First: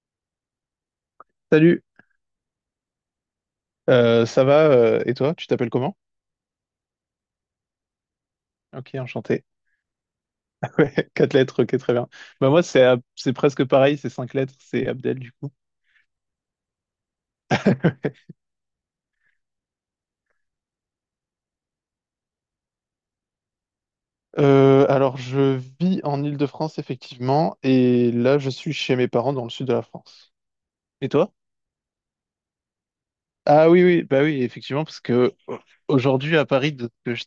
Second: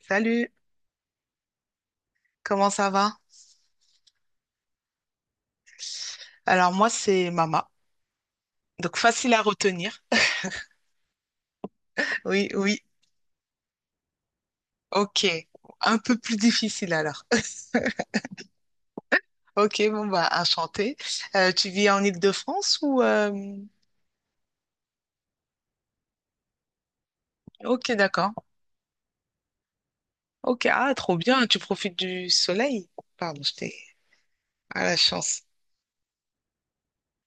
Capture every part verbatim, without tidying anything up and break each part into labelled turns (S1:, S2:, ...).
S1: Salut,
S2: Salut,
S1: comment ça va?
S2: euh, ça va euh, et toi, tu t'appelles comment?
S1: Alors moi c'est Mama,
S2: Ok,
S1: donc facile à
S2: enchanté.
S1: retenir.
S2: Ouais, quatre lettres, ok, très bien.
S1: Oui,
S2: Bah moi
S1: oui,
S2: c'est Ab- c'est presque pareil, c'est cinq lettres, c'est Abdel
S1: ok.
S2: du coup.
S1: Un peu plus difficile alors. Ok, bon bah enchanté. Euh, tu vis en Île-de-France ou euh,
S2: Euh, alors je vis en Île-de-France effectivement
S1: Ok,
S2: et
S1: d'accord.
S2: là je suis chez mes parents dans le sud de la France.
S1: Ok, ah
S2: Et
S1: trop
S2: toi?
S1: bien, tu profites du soleil. Pardon,
S2: Ah
S1: j'étais
S2: oui oui, bah oui
S1: à
S2: effectivement
S1: la
S2: parce que
S1: chance.
S2: aujourd'hui à Paris, de- que je-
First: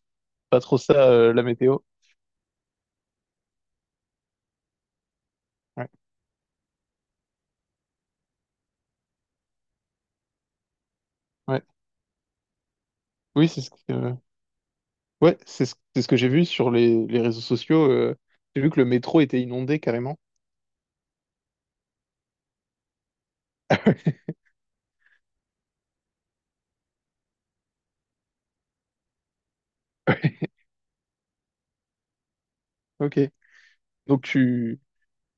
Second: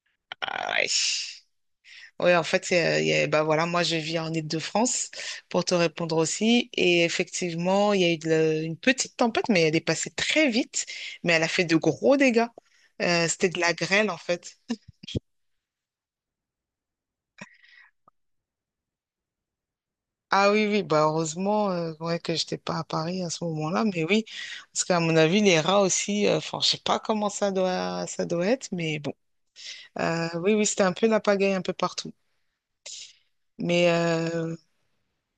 S2: pas
S1: Ah,
S2: trop
S1: ouais.
S2: ça euh, la météo.
S1: Oui, en fait, c'est, euh, il y a- bah voilà, moi je vis en Île-de-France pour te
S2: Ouais,
S1: répondre aussi. Et effectivement, il y a eu de la- une petite tempête, mais elle est passée très vite, mais elle a
S2: ouais.
S1: fait de gros dégâts. Euh,
S2: Oui
S1: c'était de
S2: c'est ce
S1: la grêle
S2: que
S1: en fait.
S2: ouais c'est ce, c'est ce que j'ai vu sur les, les réseaux sociaux. Euh, j'ai vu que le métro était inondé carrément.
S1: Ah oui, oui, bah heureusement euh, ouais, que j'étais pas à Paris à ce moment-là, mais oui, parce qu'à mon avis, les rats aussi, euh, enfin, je sais pas comment ça doit, ça doit être, mais bon. Euh, oui, oui, c'était un peu la pagaille un peu partout.
S2: Ok.
S1: Mais
S2: Donc
S1: euh,
S2: tu,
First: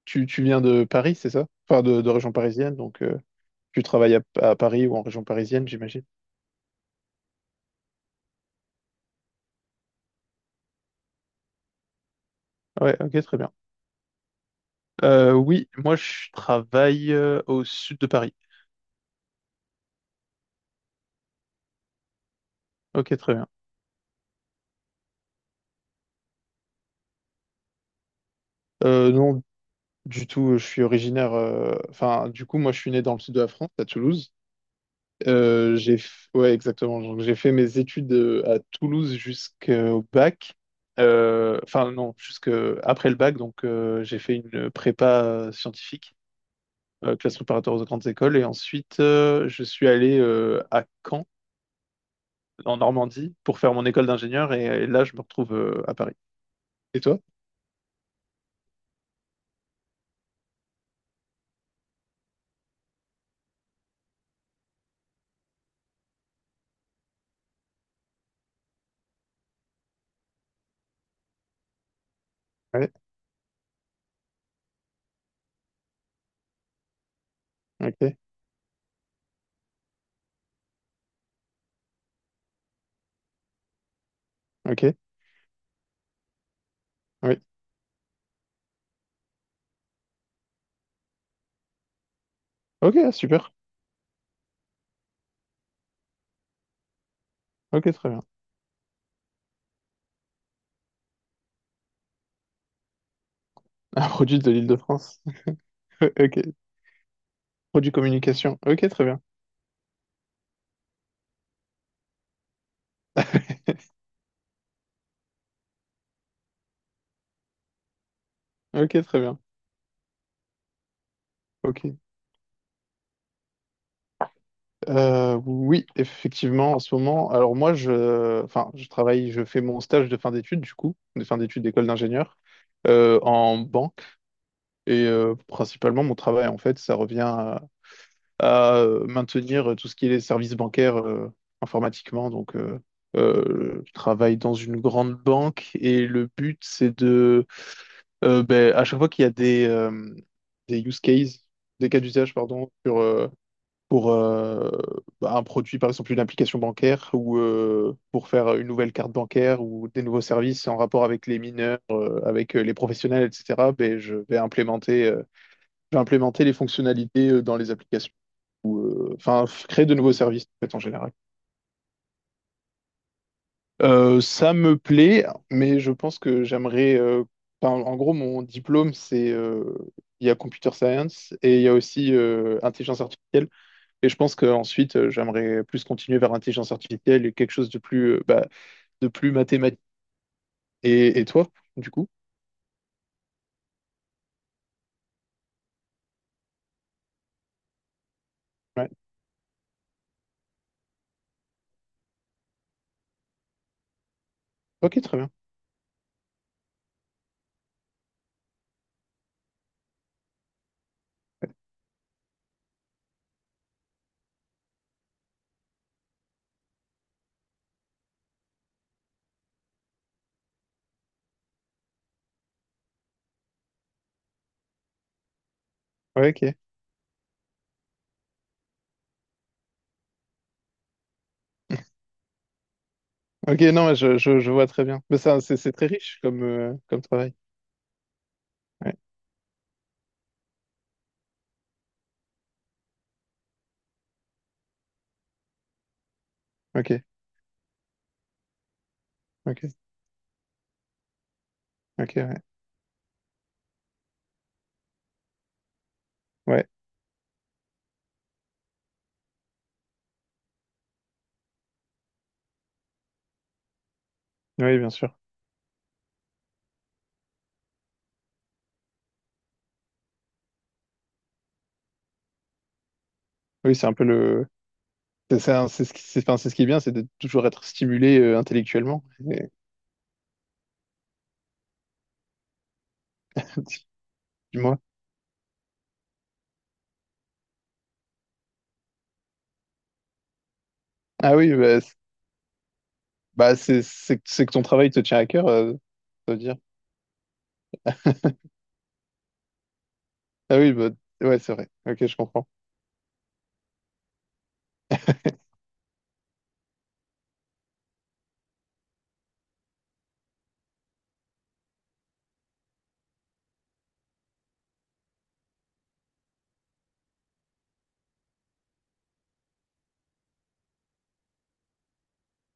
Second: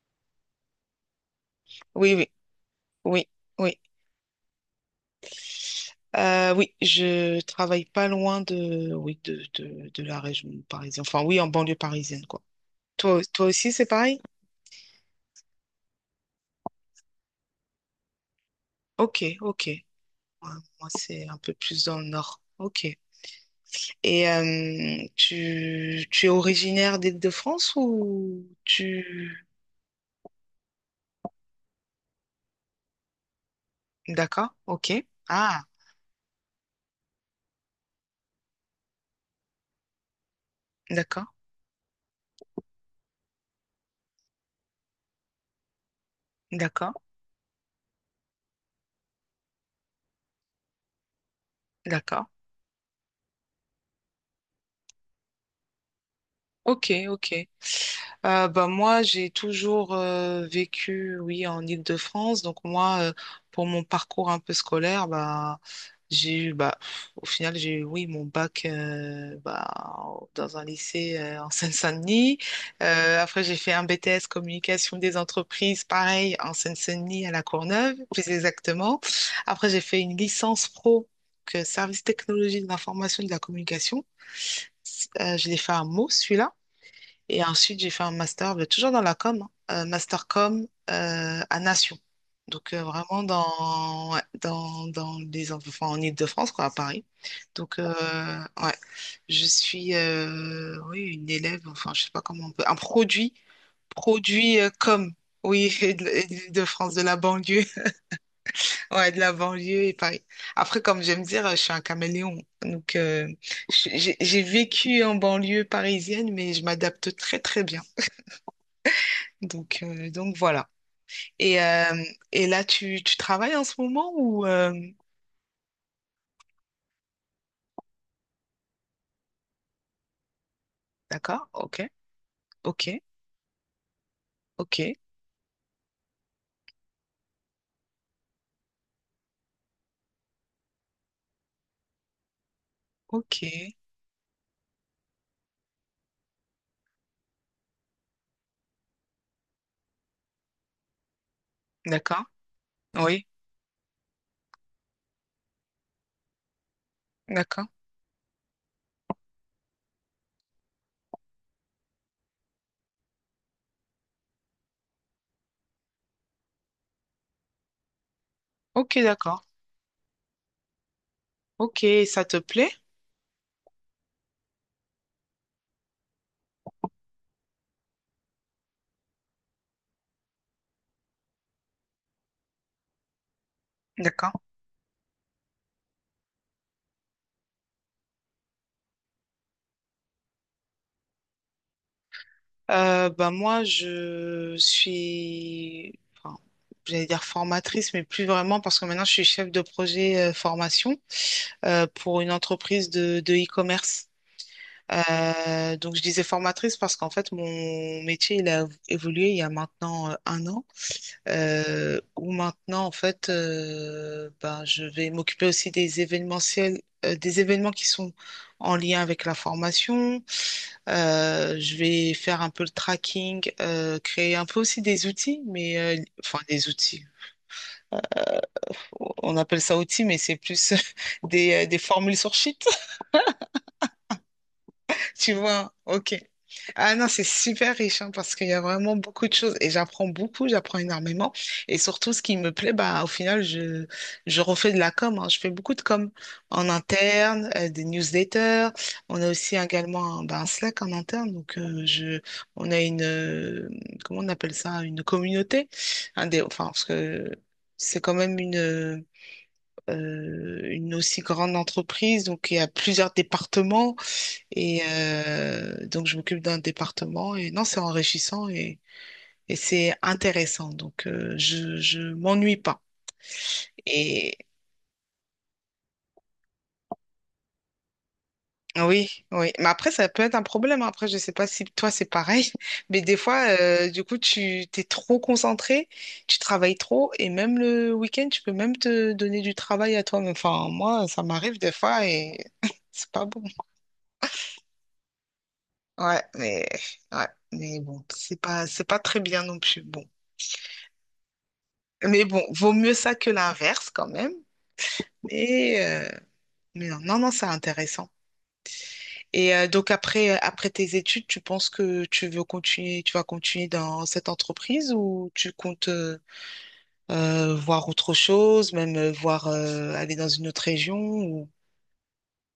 S2: tu, tu viens de Paris, c'est ça? Enfin, de, de
S1: oui, oui,
S2: région parisienne, donc euh,
S1: oui, oui.
S2: tu travailles à, à Paris ou en région parisienne, j'imagine.
S1: Euh, oui, je travaille pas loin de, oui, de, de, de la région parisienne. Enfin, oui, en banlieue parisienne, quoi.
S2: Ouais,
S1: Toi,
S2: ok, très
S1: toi
S2: bien.
S1: aussi, c'est pareil?
S2: Euh, oui, moi je travaille euh, au sud de Paris.
S1: Ok, ok. Ouais, moi, c'est un peu plus dans le nord. Ok.
S2: Ok, très bien.
S1: Et euh, tu, tu es originaire d'Île-de-France ou
S2: Euh, non,
S1: tu...
S2: du tout, je suis originaire. euh, Enfin, du coup, moi je suis né dans le sud de la France, à Toulouse.
S1: D'accord, ok. Ah,
S2: Euh, j'ai, f- ouais, exactement. Donc j'ai fait mes études euh, à Toulouse jusqu'au bac.
S1: d'accord,
S2: Euh, Enfin, non, jusqu'après le bac, donc euh, j'ai fait une prépa euh, scientifique.
S1: d'accord,
S2: Euh, classe préparatoire aux grandes écoles. Et ensuite, euh, je suis allé euh, à Caen,
S1: d'accord.
S2: en Normandie, pour faire mon école d'ingénieur. Et, et là, je me retrouve euh, à Paris.
S1: Ok,
S2: Et toi?
S1: ok. Euh, bah, moi, j'ai toujours euh, vécu, oui, en Île-de-France. Donc moi, euh, pour mon parcours un peu scolaire, bah, j'ai eu, bah, au final, j'ai eu, oui, mon bac euh, bah, dans un lycée euh, en Seine-Saint-Denis.
S2: Ouais,
S1: Euh, après, j'ai fait un B T S communication des entreprises, pareil, en Seine-Saint-Denis à La Courneuve,
S2: ok,
S1: plus exactement. Après, j'ai fait une licence pro que service technologie de l'information et de la communication.
S2: ok,
S1: Euh, je l'ai fait à Meaux, celui-là.
S2: oui.
S1: Et ensuite, j'ai fait un master, mais toujours dans la com, hein, euh, master com euh, à Nation. Donc, euh,
S2: Ok,
S1: vraiment
S2: super.
S1: dans, ouais, dans, dans les, enfin, en Île-de-France, quoi, à Paris. Donc, euh,
S2: Ok, très bien.
S1: ouais, je suis, euh, oui, une élève, enfin, je sais pas comment on peut, un produit,
S2: Un produit de
S1: produit euh, com,
S2: l'Île-de-France.
S1: oui, et de et de
S2: Ok.
S1: l'Île-de-France, de la banlieue,
S2: Produit communication. Ok, très
S1: ouais, de
S2: bien.
S1: la banlieue et Paris. Après, comme j'aime dire, je suis un caméléon. Donc, euh, j'ai j'ai vécu en banlieue parisienne, mais je m'adapte très, très bien.
S2: Ok, très bien.
S1: Donc, euh, donc voilà. Et,
S2: Ok.
S1: euh, et là, tu, tu travailles en ce moment ou... euh,
S2: Euh, oui, effectivement, en ce moment, alors moi, je, enfin, je travaille, je fais mon stage de fin d'études, du coup, de fin
S1: D'accord,
S2: d'études
S1: ok,
S2: d'école d'ingénieur,
S1: ok,
S2: euh, en banque.
S1: ok,
S2: Et euh, principalement, mon travail, en fait, ça revient à, à, euh, maintenir euh, tout ce qui est les services bancaires euh, informatiquement. Donc, euh,
S1: ok.
S2: euh, je travaille dans une grande banque et le but, c'est de, euh, ben, à chaque fois qu'il y a des, euh, des use cases, des cas
S1: D'accord,
S2: d'usage, pardon, sur,
S1: oui,
S2: euh, pour euh, bah, un produit, par exemple, une application bancaire ou
S1: d'accord.
S2: euh, pour faire une nouvelle carte bancaire ou des nouveaux services en rapport avec les mineurs, euh, avec euh, les professionnels, et cetera, ben, je vais implémenter. Euh, je vais implémenter les fonctionnalités euh, dans les applications,
S1: Ok,
S2: euh, enfin
S1: d'accord.
S2: f- créer de nouveaux services en, fait, en général.
S1: Ok, ça te plaît?
S2: Euh, ça me plaît, mais je pense que j'aimerais. Euh, enfin, en gros, mon diplôme, c'est euh, il y a computer science et il y a aussi euh, intelligence artificielle. Et je pense
S1: D'accord.
S2: qu'ensuite, euh, j'aimerais plus continuer vers intelligence artificielle et quelque chose de plus, euh, bah, de plus mathématique. Et, et toi, du coup?
S1: Euh, bah moi, je suis... enfin, j'allais dire formatrice, mais plus vraiment parce que
S2: Ouais.
S1: maintenant je suis chef de projet euh, formation euh, pour une entreprise de, de e-commerce.
S2: Ok, très bien.
S1: Euh, donc, je disais formatrice parce qu'en fait, mon métier, il a évolué il y a maintenant euh, un an, euh, où maintenant, en fait, euh, ben, je vais m'occuper aussi des événementiels, euh, des événements qui sont en lien avec la formation. Euh, je vais faire un peu le tracking, euh, créer un peu aussi des outils, mais euh,
S2: Ouais,
S1: enfin
S2: ok.
S1: des outils. On appelle ça outils, mais c'est plus des, euh, des formules sur sheet.
S2: Ok, non, ouais, je, je, je vois très bien. Mais
S1: Tu
S2: ça, c'est c'est
S1: vois,
S2: très
S1: ok.
S2: riche comme, euh,
S1: Ah
S2: comme
S1: non, c'est
S2: travail.
S1: super riche hein, parce qu'il y a
S2: Ouais.
S1: vraiment beaucoup de choses et j'apprends beaucoup, j'apprends énormément. Et surtout, ce qui me plaît, bah, au final, je, je refais de la com. Hein. Je fais beaucoup de com en
S2: Ok,
S1: interne, euh, des newsletters. On a aussi
S2: ok,
S1: également un, bah, un Slack en interne. Donc, euh,
S2: ok,
S1: je,
S2: ouais.
S1: on a une, euh, comment on appelle ça, une communauté. Un des, enfin,
S2: Ouais.
S1: parce que c'est quand même une, euh, une aussi grande entreprise. Donc, il y a plusieurs départements.
S2: Oui,
S1: Et
S2: bien sûr.
S1: euh, donc, je m'occupe d'un département. Et non, c'est enrichissant et, et c'est intéressant. Donc, euh, je, je m'ennuie pas.
S2: Oui, c'est un peu
S1: Et
S2: le. C'est ça, c'est ce qui, c'est enfin, c'est ce qui est bien, c'est de toujours être stimulé euh,
S1: ah
S2: intellectuellement.
S1: oui,
S2: Et-
S1: oui. Mais après, ça peut être un problème. Après, je sais pas si toi, c'est pareil. Mais des fois, euh, du coup, tu
S2: Dis-moi.
S1: t'es trop concentré, tu travailles trop. Et même le week-end, tu peux même te donner du travail à toi-même. Enfin, moi, ça
S2: Ah oui,
S1: m'arrive des
S2: bah, c'est
S1: fois et c'est pas bon.
S2: bah, c'est- c'est que c'est que ton travail te tient à cœur, euh,
S1: Ouais,
S2: ça veut dire.
S1: mais, ouais, mais bon, c'est pas, c'est pas très bien non plus. Bon.
S2: Ah oui, bah, ouais, c'est vrai. Ok, je
S1: Mais bon,
S2: comprends.
S1: vaut mieux ça que l'inverse quand même. Mais, euh, mais non, non, non, c'est intéressant. Et euh, donc après, euh, après tes études, tu penses que tu veux continuer, tu vas continuer dans cette entreprise ou tu comptes euh, euh, voir autre chose, même euh, voir euh, aller dans une autre région ou...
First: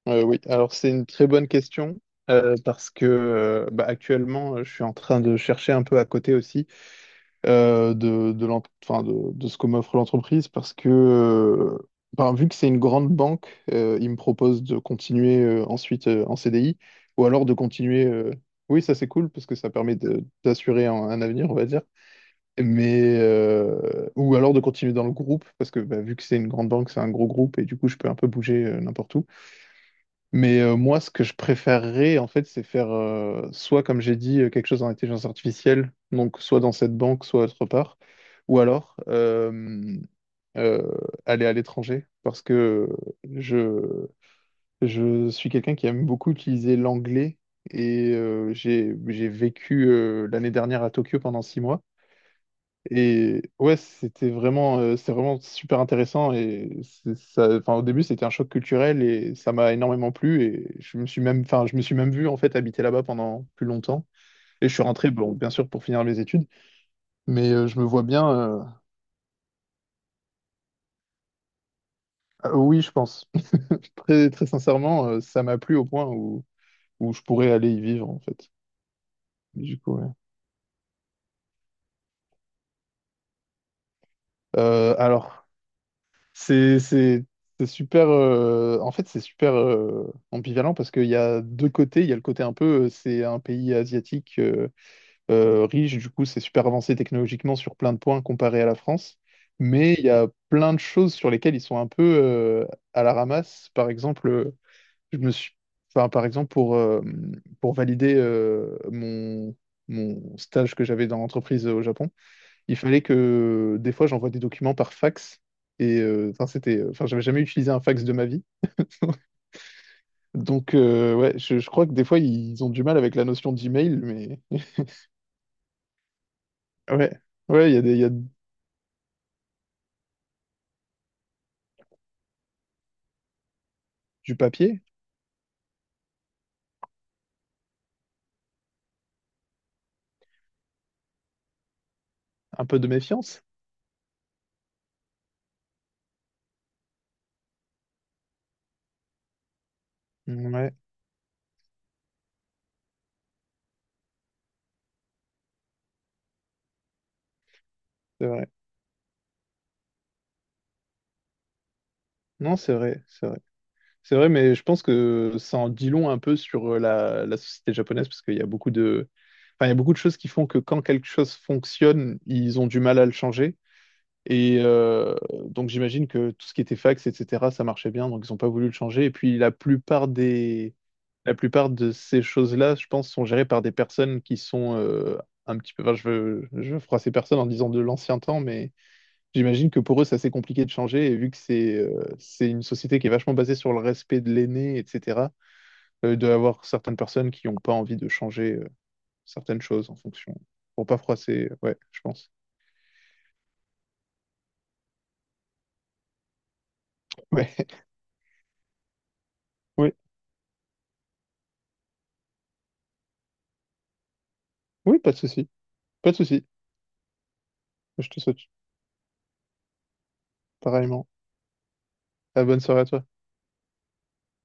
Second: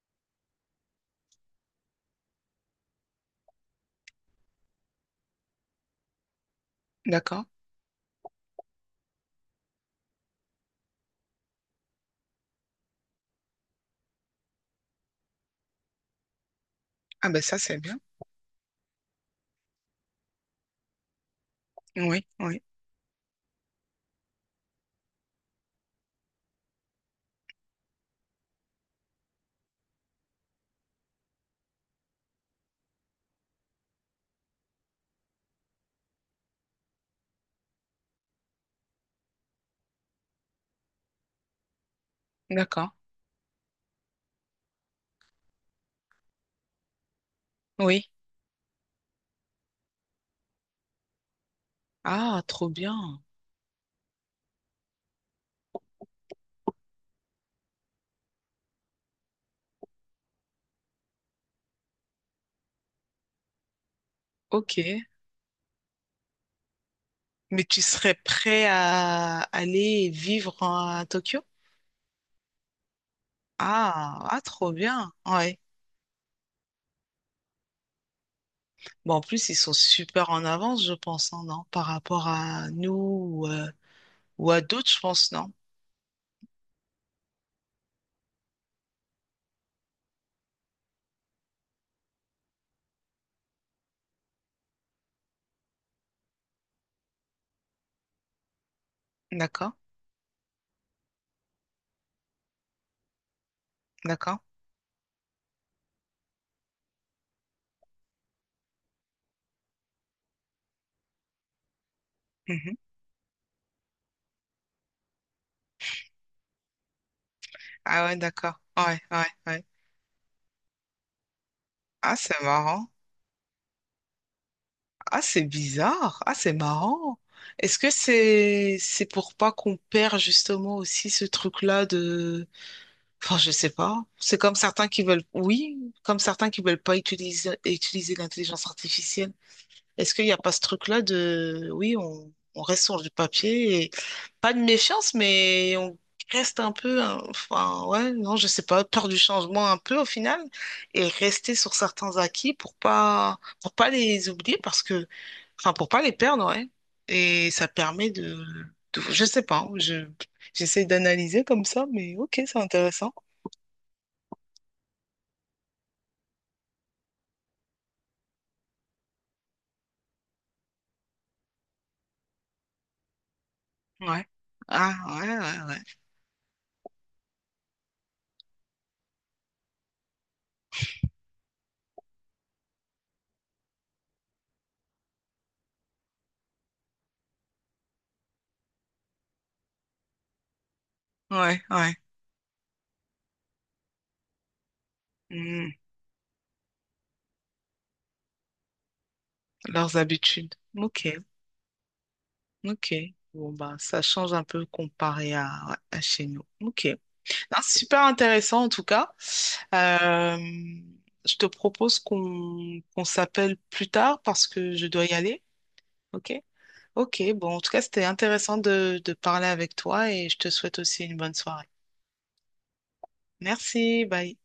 S2: Euh, oui, alors c'est une très bonne question euh, parce que euh, bah, actuellement, euh, je suis en train de chercher un peu à côté aussi.
S1: D'accord.
S2: Euh, de, de, l'en- enfin, de, de ce que m'offre l'entreprise parce que, euh, ben, vu que c'est une grande banque, euh, ils me proposent de continuer euh, ensuite euh, en C D I ou
S1: Ah ben
S2: alors de
S1: ça, c'est bien.
S2: continuer. euh, Oui, ça c'est cool parce que ça permet de- d'assurer un, un avenir, on va dire.
S1: Oui, oui.
S2: Mais euh, ou alors de continuer dans le groupe parce que bah, vu que c'est une grande banque, c'est un gros groupe et du coup je peux un peu bouger euh, n'importe où. Mais euh, moi, ce que je préférerais, en fait, c'est faire euh, soit, comme j'ai dit, euh, quelque chose en intelligence artificielle, donc soit dans cette banque, soit autre part, ou alors euh, euh, aller à l'étranger, parce que
S1: D'accord.
S2: je, je suis quelqu'un qui aime beaucoup utiliser l'anglais
S1: Oui.
S2: et euh, j'ai, j'ai vécu euh, l'année dernière à Tokyo pendant six mois.
S1: Ah, trop bien.
S2: Et ouais, c'était vraiment, euh, c'est vraiment super intéressant. Et c'est- ça, enfin, au début, c'était un choc culturel et ça m'a énormément plu. Et je me suis même, enfin, je me suis même vu en fait habiter là-bas pendant plus longtemps. Et je
S1: Ok.
S2: suis rentré, bon, bien sûr, pour finir mes études. Mais
S1: Mais
S2: euh, je
S1: tu
S2: me vois
S1: serais
S2: bien. Euh,
S1: prêt à aller vivre à Tokyo?
S2: ah, oui, je pense.
S1: Ah,
S2: Très,
S1: ah,
S2: très
S1: trop
S2: sincèrement,
S1: bien.
S2: euh, ça
S1: Ouais.
S2: m'a plu au point où, où je pourrais aller y vivre en fait.
S1: Bon, en plus, ils sont
S2: Du coup, ouais.
S1: super en avance, je pense, hein, non? Par rapport à nous ou, euh, ou à d'autres,
S2: Euh,
S1: je pense,
S2: alors.
S1: non?
S2: C'est, c'est, c'est super. Euh, en fait, c'est super euh, ambivalent parce qu'il y a deux côtés. Il y a le côté un peu, euh, c'est un pays asiatique euh, euh, riche, du coup, c'est super avancé technologiquement sur plein de points comparé à la France.
S1: D'accord,
S2: Mais il y a plein de choses sur lesquelles ils sont un peu euh, à la ramasse. Par exemple,
S1: d'accord.
S2: euh, je me suis, enfin, par exemple pour euh, pour valider euh, mon mon stage que j'avais dans l'entreprise euh, au Japon
S1: Mhm.
S2: il fallait que des fois j'envoie des documents par fax. Et euh, enfin, c'était, euh, enfin, j'avais jamais utilisé un fax
S1: Ah
S2: de
S1: ouais,
S2: ma vie.
S1: d'accord. Ouais, ouais, ouais.
S2: Donc, euh, ouais, je, je crois que des
S1: Ah,
S2: fois,
S1: c'est
S2: ils ont du
S1: marrant.
S2: mal avec la notion d'email, mais
S1: Ah, c'est bizarre. Ah, c'est
S2: ouais,
S1: marrant.
S2: ouais, il
S1: Est-ce
S2: y a
S1: que
S2: des, il y a
S1: c'est c'est pour pas qu'on perd justement aussi ce truc-là de... Enfin, je sais pas.
S2: du
S1: C'est comme
S2: papier,
S1: certains qui veulent... Oui, comme certains qui veulent pas utiliser, utiliser l'intelligence artificielle. Est-ce qu'il n'y a pas ce truc-là de, oui, on, on
S2: un peu
S1: reste
S2: de
S1: sur du
S2: méfiance.
S1: papier et pas de méfiance, mais on reste un peu, hein, enfin, ouais, non, je sais pas, peur du changement un peu au final
S2: Ouais,
S1: et rester sur certains acquis pour pas, pour pas les oublier parce que, enfin, pour pas les perdre, ouais. Et ça permet
S2: c'est
S1: de,
S2: vrai.
S1: de- je sais pas, hein, je, j'essaie d'analyser comme ça, mais ok,
S2: Non,
S1: c'est
S2: c'est vrai,
S1: intéressant.
S2: c'est vrai. C'est vrai, mais je pense que ça en dit long un peu sur euh, la, la société japonaise, parce qu'il y a beaucoup de, enfin, il y a beaucoup de choses qui font que quand quelque chose fonctionne, ils ont du mal à le changer.
S1: Ouais.
S2: Et
S1: Ah,
S2: euh,
S1: ouais, ouais,
S2: donc
S1: ouais.
S2: j'imagine que tout ce qui était fax, et cetera, ça marchait bien, donc ils n'ont pas voulu le changer. Et puis la plupart des, la plupart de ces choses-là, je pense, sont gérées par des personnes qui sont euh, un petit peu. Enfin, je veux, je veux froisser personne en disant de l'ancien temps, mais j'imagine que pour eux, c'est assez compliqué de changer. Et vu que
S1: Ouais,
S2: c'est
S1: ouais.
S2: euh, c'est une société qui est vachement basée sur le respect de l'aîné, et cetera,
S1: Hmm,
S2: euh, il doit y avoir certaines personnes qui n'ont pas envie de changer euh, certaines choses en
S1: leurs
S2: fonction.
S1: habitudes.
S2: Pour pas
S1: Ok.
S2: froisser, ouais, je pense.
S1: Ok. Bon, bah, ça change un peu comparé à, à chez nous. Ok.
S2: Ouais,
S1: Non, c'est super intéressant en tout cas.
S2: oui,
S1: Euh, je te propose qu'on qu'on s'appelle plus tard parce que je
S2: oui,
S1: dois
S2: pas
S1: y
S2: de
S1: aller.
S2: souci, pas de
S1: Ok.
S2: souci.
S1: Ok. Bon, en tout cas, c'était
S2: Je te souhaite
S1: intéressant de, de parler avec toi et je te souhaite aussi
S2: pareillement.
S1: une bonne soirée.
S2: Ah, bonne soirée à toi.
S1: Merci. Bye.